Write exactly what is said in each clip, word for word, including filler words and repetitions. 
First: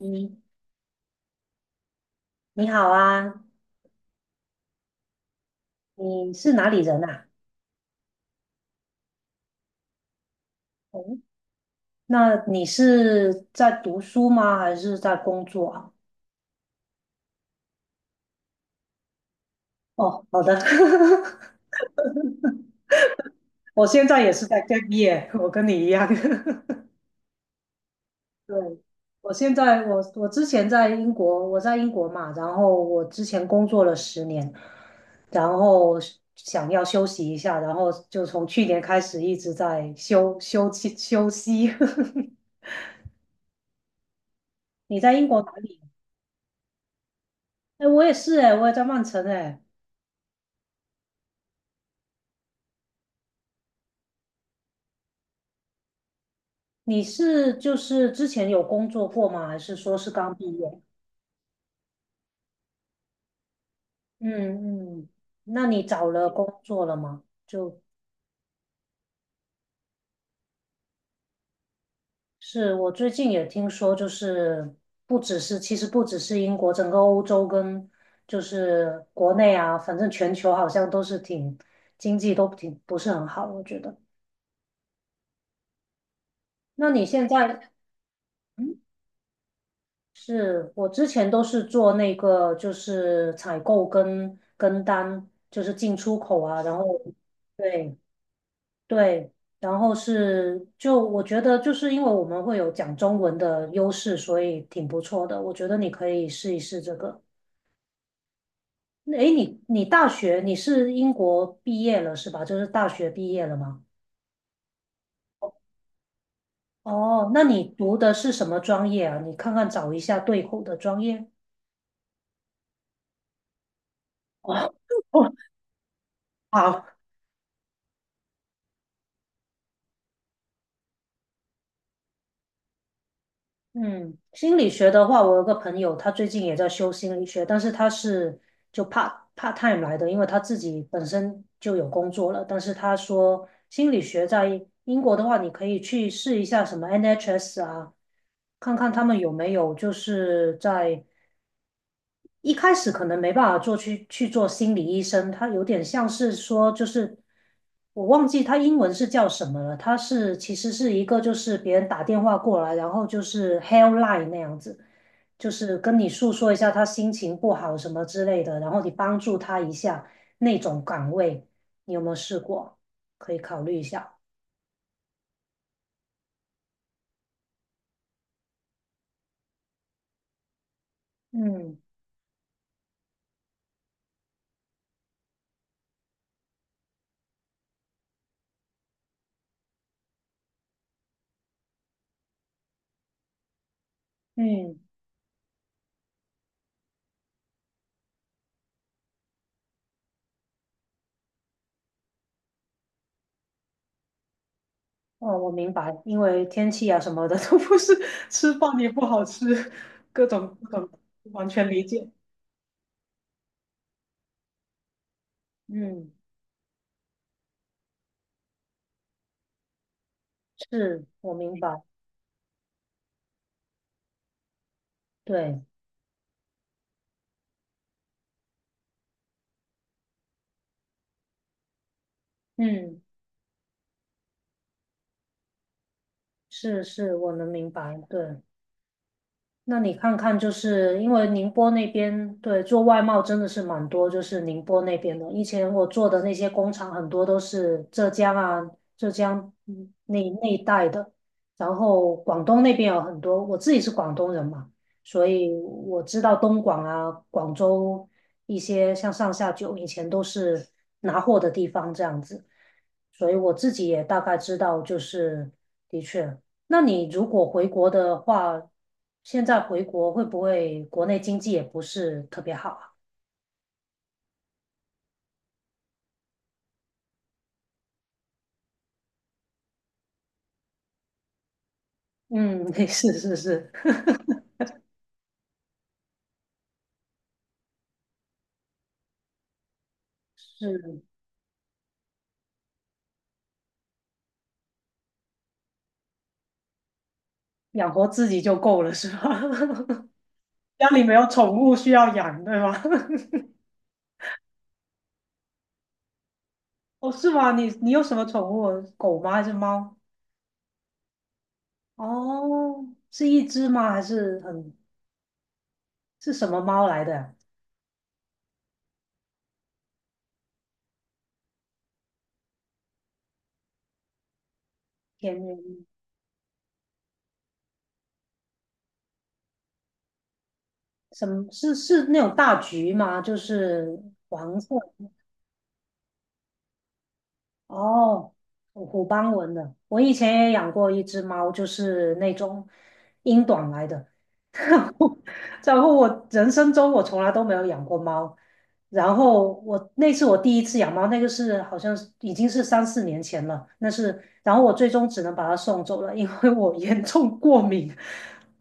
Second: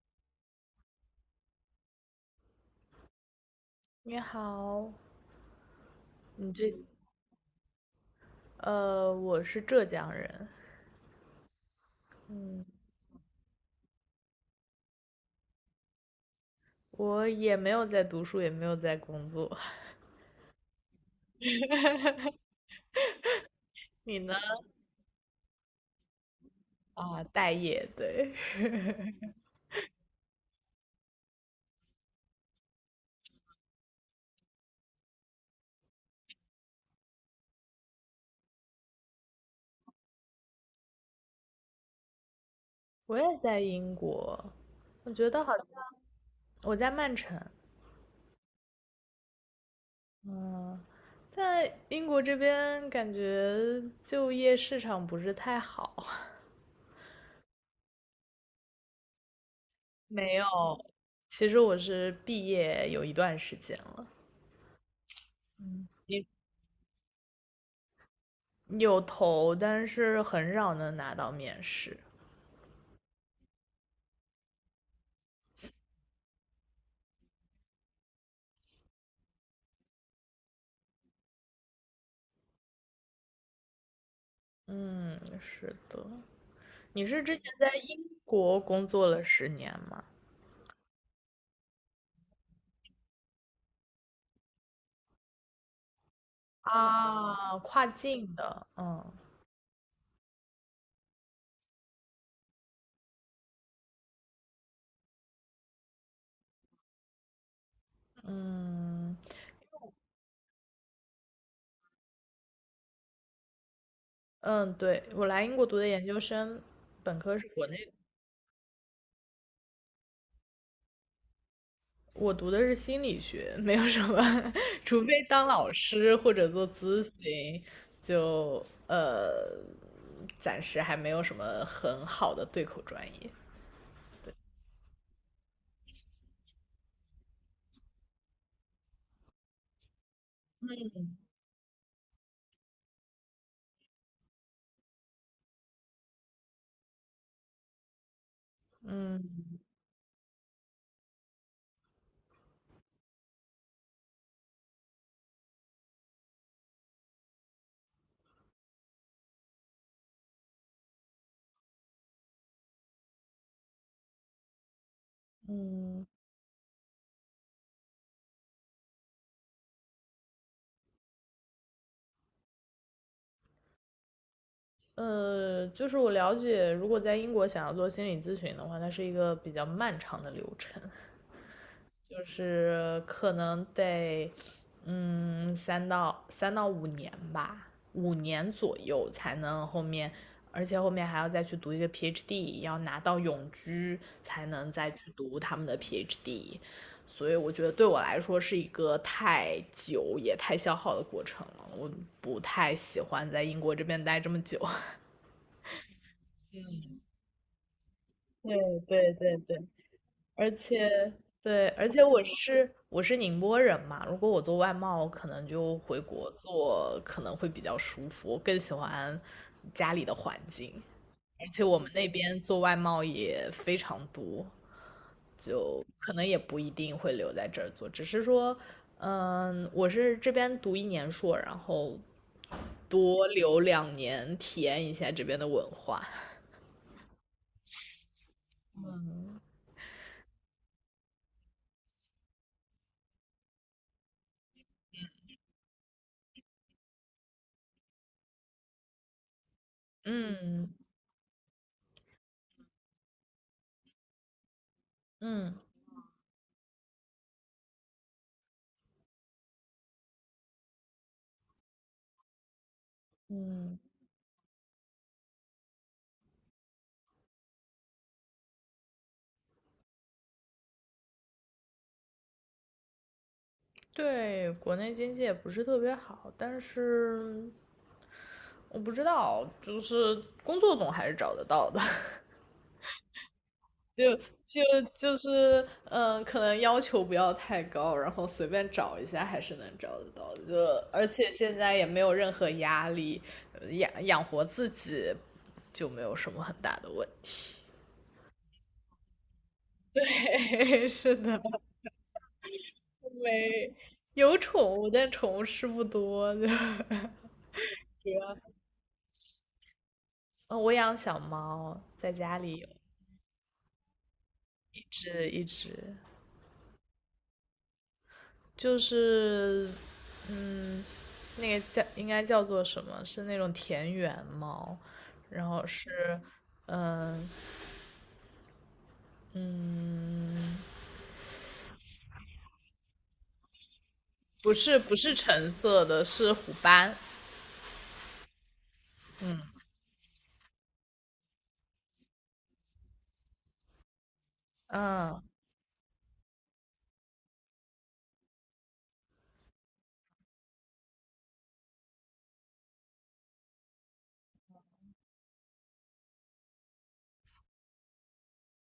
你你好啊，你好，你是你哪这里人啊？呃，我是浙江人，哦，那嗯，你是在读书吗？还是在工作啊？我也没有在读书，也没有在工作。哦，好的，我现你在也呢？是在 gap year，我跟你一样。啊，待业，对，对，我现在我我之前在英国，我在英国嘛，然后我之前工作了十年，然后想要休息一下，然后就从去年开始一直在休休息休息。我也在英国，你我在英觉国得哪好像里？我在曼城，哎，我也是哎，我也在曼城哎。嗯，在英国这边感觉就业市场不是太好。你是就是之前有工作过吗？还是说是刚没有，毕业？其实我是毕业有一段时间了，嗯嗯，那你嗯，找也了工作了吗？就有投，但是很少能拿到面试。是我最近也听说，就是不只是，其实不只是英国，整个欧洲跟就是国内啊，反正全球好像都是挺经济都挺不是很好，我觉得。嗯，是的。那你你是现之前在，在英国嗯，工作了十年吗？是我之前都是做那个就是采购跟跟单，就是进出口啊，然后啊，跨对。境的，嗯对，然后是就我觉得就是因为我们会有讲中文的优势，所以挺不错的。我觉得你可以试一试这个。嗯那诶，你你大学你是英国毕业了是吧？就是大学毕业了吗？嗯，对，我来英国读的研究生，本哦，科那是你国内的，读的是什么专业啊？你看看找一下对口的专业。我读的是心理学，没有什么，哦，除非哦，当老师或者做好，咨询，就呃，暂时还没有什么很好的对口专业。嗯，心理学的话，我有个朋友，他最近也在修心理学，但是他是就 part part time 来的，因为他自己本嗯身就有工作了。但是他说，心理学在英国的话，你可以去试一下什么 N H S 啊，看看他们嗯。有没有就是在一开始可能没办法做去去做心理医生，他有点像是说，就是我忘记他英文是叫什么了，他是其实是一个就是别人打电话过来，然后就是 helpline 那样子，就是跟嗯你诉说一下他心情不好什么之类的，然后你帮助他一下那种岗位，你有没有试过？可以考虑一下。呃，就是我了解，如果在英国想要做心理咨询的话，它是一个比较漫长的流程，嗯就是可能得，嗯，三到三到五年吧，五年左右才能后面，而且后面还要再去读一个 PhD，要拿到永居才能嗯。再去读他们的 PhD，所以我觉得对我来说是一个太久也太消耗的过程了，我不太喜欢在英国这边待这么久。哦，我明白，因为天气啊什么的都不是吃对饭也不对好对吃，对，各而种各种，且完全对，理而且解。我是我是宁波人嘛，如果我做外贸，我可能就回嗯，国做，可能会比较舒服，我更喜欢家里的环境，是我而明且我白，们那边做外贸也非常多，对，就可能也不一定会留在这儿做，只是说，嗯，我是这边读一年硕，然后嗯，多留两年，体验一下这边的文化。是是，我能明白，对。那你看看，就是因为宁波那边，对，做外贸真的是蛮多，就是宁波那边的。以前我做的那些工厂，很多都是浙江啊、浙江嗯那那一嗯带的，然后广东那边有很多。我自己是广东人嘛，所以嗯。我知道东莞啊、广州一些像上下九以前都是拿货的地方这样子，所以我自嗯，己也大概知道，就是的确。那你如果回国的话，现在回国会不会国内经济也不是特别好啊？对，国内经济也不是特别好，但是我不知道，就是工作总还是找得到的，嗯，是是是 就就就是嗯，可能要求不要太高，然后随便找一下还是能找得到的，就是，而且现在也没有任何压力，呃养养活自己就没有什么很大的问题。养活自己就够了，是吧？对，家 里没是有的，宠物需要养，对吗？没有宠物，但宠物是不多的。哦，是吗？你你有什么宠物？狗吗？还是猫？嗯，我养小猫，在家里有哦，是一只吗？还是很一只一只，是什么猫来的？就是，嗯，那个叫应该叫做什么？是那种田园猫，天，然后是，嗯嗯，什么是是那种大橘吗？就是不黄色。是不是橙色的，是虎斑，哦，虎斑纹嗯的，我以前也养过一只猫，就是那种英短来的。然后，嗯。然后我人生中我从来都没有养过猫。然后我那是我第一次养猫，那个是好像是已经是三四年前了。那是，然后我最终只能把它送走了，因为我 严重过敏，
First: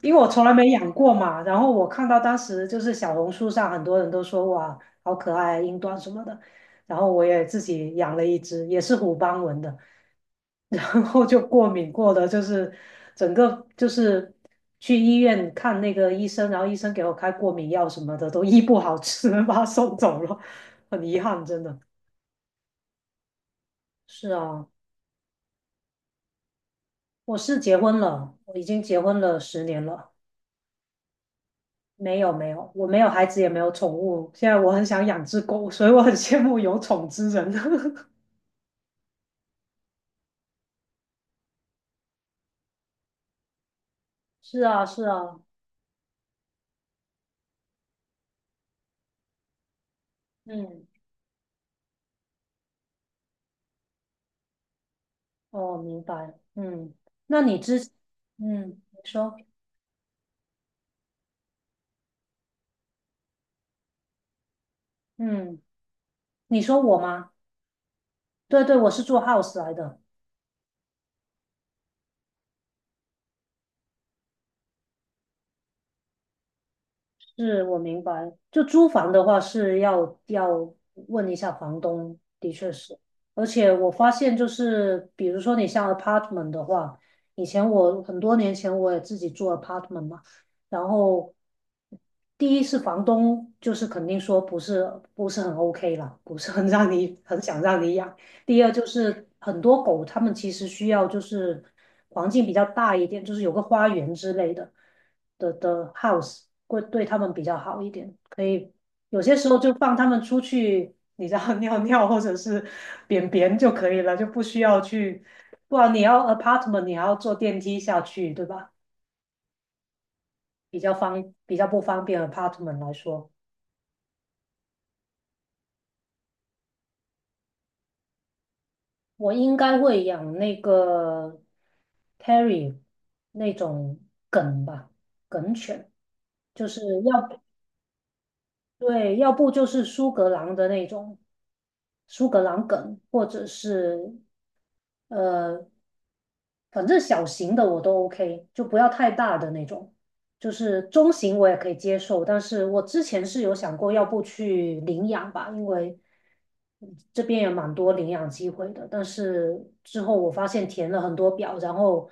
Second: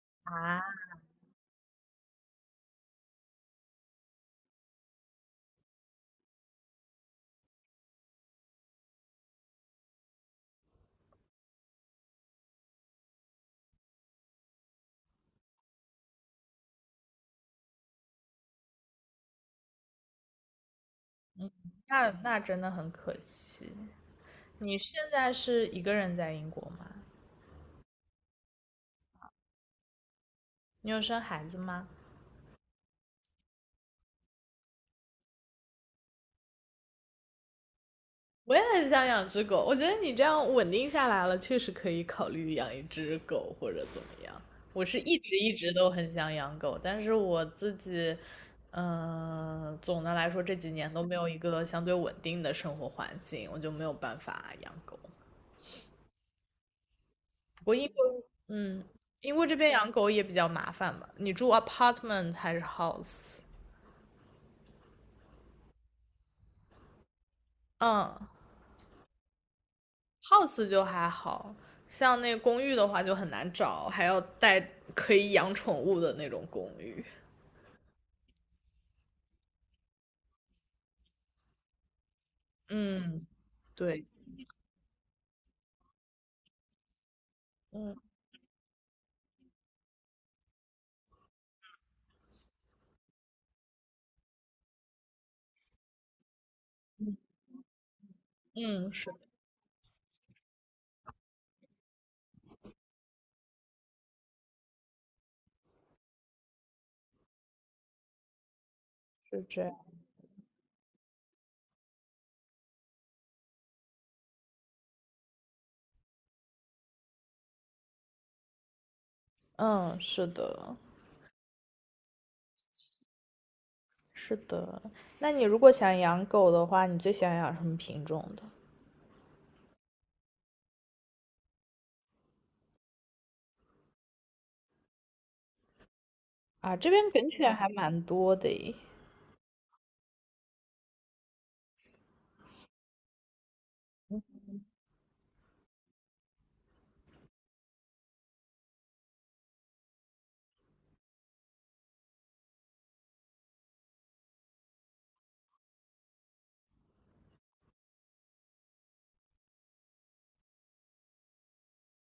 因为我从来没啊，养过嘛。然后我看到当时就是小红书上很多人都说哇，好可爱啊英短什么的。然后我也自己养了一只，也是虎斑纹的，然后就过敏过的，就是整个就是去医院看那个医生，然后医生给我开过敏药什么的，都医不好，只能把它送走了，很遗憾，真的。那那真的很可惜。是啊，你现在是一个人在英国吗？我是结婚了，我已经结婚了十年了。你有生孩子吗？没有没有，我没有孩子，也没有宠物。现在我很想养只狗，所以我很羡慕有宠之人。我也很想养只狗，我觉得你这样稳定下来了，确实可以考虑养一只狗或者怎么 样。是啊，我是是一直啊，一直都很想养狗，但是我自己，嗯、总的来说这几嗯。年都没有一个相对稳定的生活环境，我就没有办法养狗。哦，明白。嗯，那你不过之，英国，嗯，嗯，你说，英国这边养狗也比较麻烦吧？你住 apartment 还是 house？嗯，你说我吗？嗯，对对，我是做 house 来的，house 就还好，像那公寓的话就很难找，还要带可以养宠物的那种公寓。是我明白。就租房的话是要要问一下房东，的确是。嗯，而且我对，发现就是，比如说你像 apartment 的话，以前嗯我很多年前我也自己住 apartment 嘛，然后第一是房东就是肯定说不是不是很 OK 啦，不是很让你很想让你养。第二就嗯，是是的，很多狗，它们其实需要就是环境比较大一点，就是有个花园之类的的的 house 会对它们比较好一点。可以有些是时候这就样，放它们出去，你知道 尿尿或者是便便就可以了，就不需要去，不然你要 apartment 你还要坐电梯下去，对吧？嗯，是的，比较方比较不方便 apartment 来说。是的。那你如果想养狗的话，你最想养什么品种的？我应该会养那个 Terry 那种梗吧，梗犬，就啊，是这边要梗不犬还蛮多的诶。对，要不就是苏格兰的那种苏格兰梗，或者是呃，反正小型的我都 OK，就不要太大的那种，就是中型我也可以接受。但是我之前是有想过，要不去领养吧，因为这边也蛮多领养机会的。但是之后我发现填了很多表，然后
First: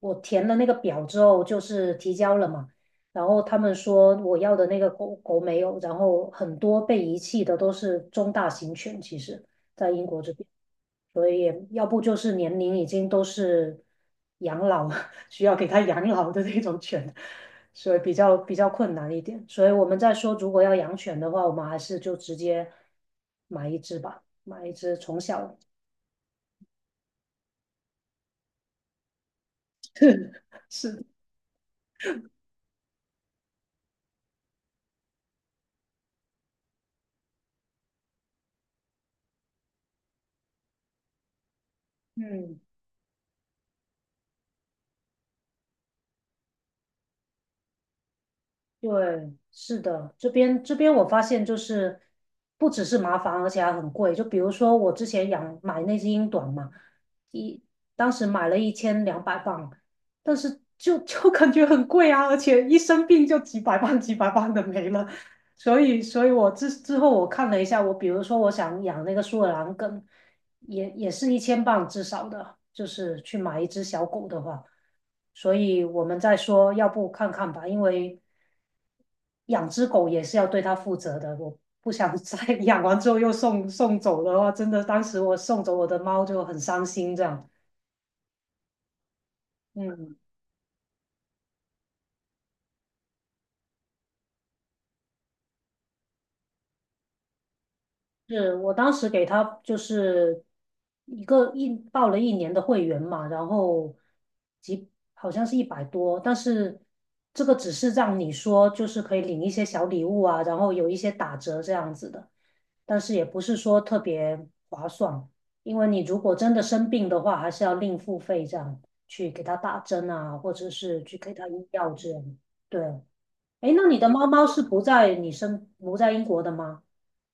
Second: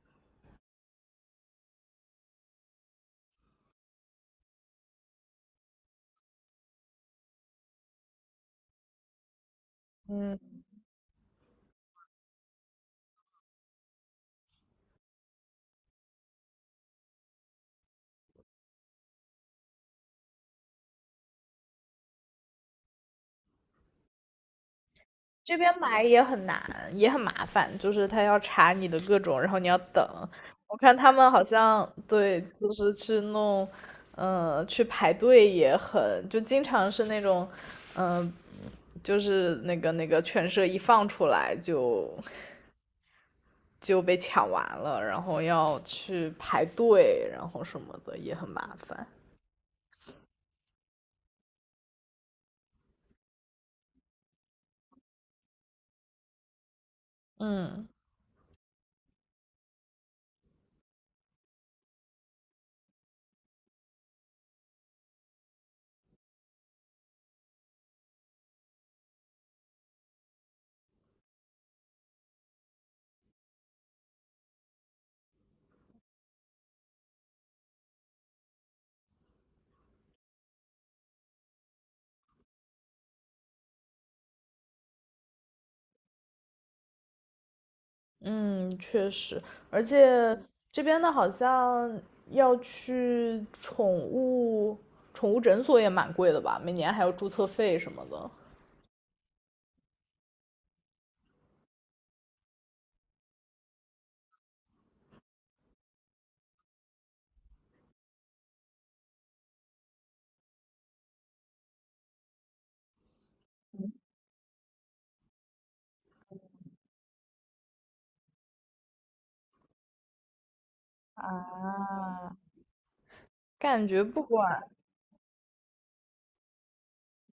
我填了那个表之后，就是提交了嘛。然后他们说我要的那个狗狗没有，然后很多被遗弃的都是中大型犬，其实。在英国这边。所以要不就是年龄已经都是养老，需要给他养老的那种犬，所以比较比较困难一点。所以我们在说，如果要养犬的话，我们还是就直接买一只吧，买一只从这小 边买也很难，也很麻烦，就是他要查你的各种，然后你要等。我看是，他们好像对，就是去弄，呃，去排队也很，就经常是那种，嗯、就是那个那个犬舍一放出来就嗯。就被抢完了，然后要去排队，然后什么的也很麻烦。对，是的，这边这边我发现就是不只是麻烦，而且还很贵。就比如说我之前养买那只英短嘛，一嗯。当时买了一千两百磅，但是就就感觉很贵啊，而且一生病就几百磅几百磅的没了。所以，所以我之之后我看了一下，我比如说我想养那个苏格兰跟也也是一千磅至少的，就是去买一只小狗的话，所以我们在说，要不看看吧，因为养只狗也是要对它负责的，我不想再 养完之后又送送走的话，真的，当时我送走我的猫就很伤心，这样，嗯，确实，而嗯。且这边的好像要去宠物宠物诊所也蛮贵的吧，每年还有注册费什么的。是我当时给他就是一个一报了一年的会员嘛，然后几好像是一百多，但是这个只是让你说就是可以领一些小礼物啊，然后有一些打折这样子的，但是也不是说特别划算，因为你如果真的生病的话，还是要另付费这样去给他打针啊，或者是去给他用药这啊，样。对，诶，那感你觉的不猫猫管，是不在你生不在英国的吗？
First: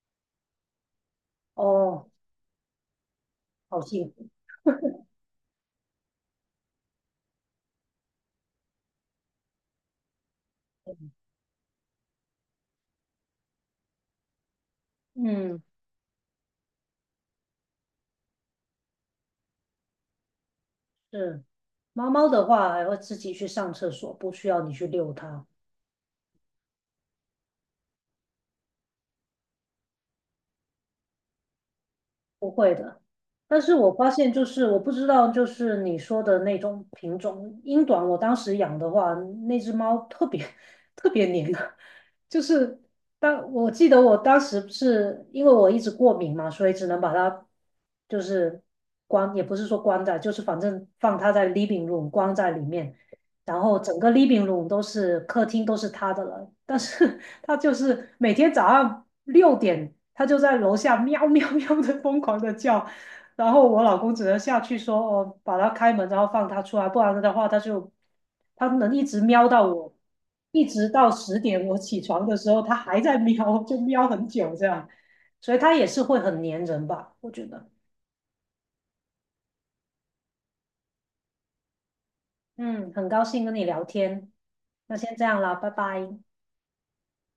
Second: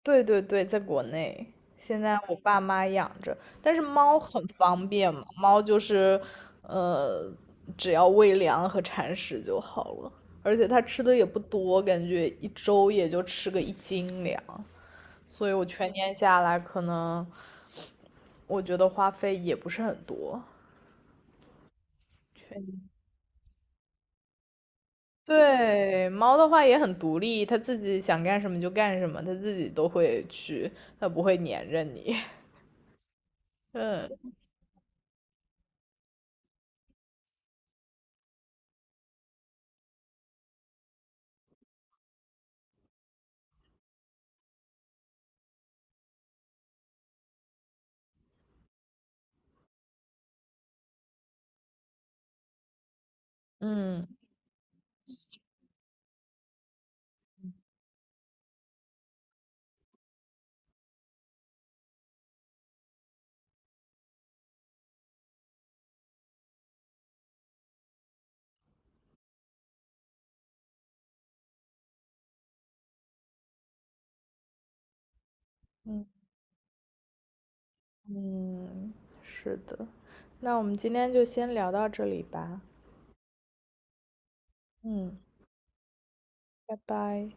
对对对，在国内，现哦，在我爸妈养着，但好是幸猫福。很方便嘛，猫就是，呃，只要喂粮和铲屎就好了，而且它吃的也不多，感觉一周也就吃个一斤粮。所以嗯，我全年下来可能我觉得花费也不是很多。是。猫猫的话还全会自己去上厕所，不需要你去遛它。对，猫的话也很独立，它自己想干什么就干什么，它自己都会去，它不会粘着你。不会的，但是我发现嗯就是我不知道，就是你说的那种品种英短，我当时养的话，那只猫特别 特别黏啊，就是当我记得我当时不是因为我一直过敏嘛，所以只能把它就是关，也不是说关在，就是反正放它在 living room 关在里面，然后整嗯个 living room 都是客厅都是它的了，但是 他就是每天早上六点，他就在楼下喵喵喵的疯狂的叫，然后我老公只能下去说哦，把它开门，然后放它出来，不然的话他就他能一直喵到我，一直到十点我起床的时候，他还在喵，就喵很久这样，所以它也是嗯会很粘人吧，我觉得。嗯，是的。那我们今天就先聊到这里吧。嗯，很高兴跟你聊天，那先嗯，这样啦，拜拜。拜拜。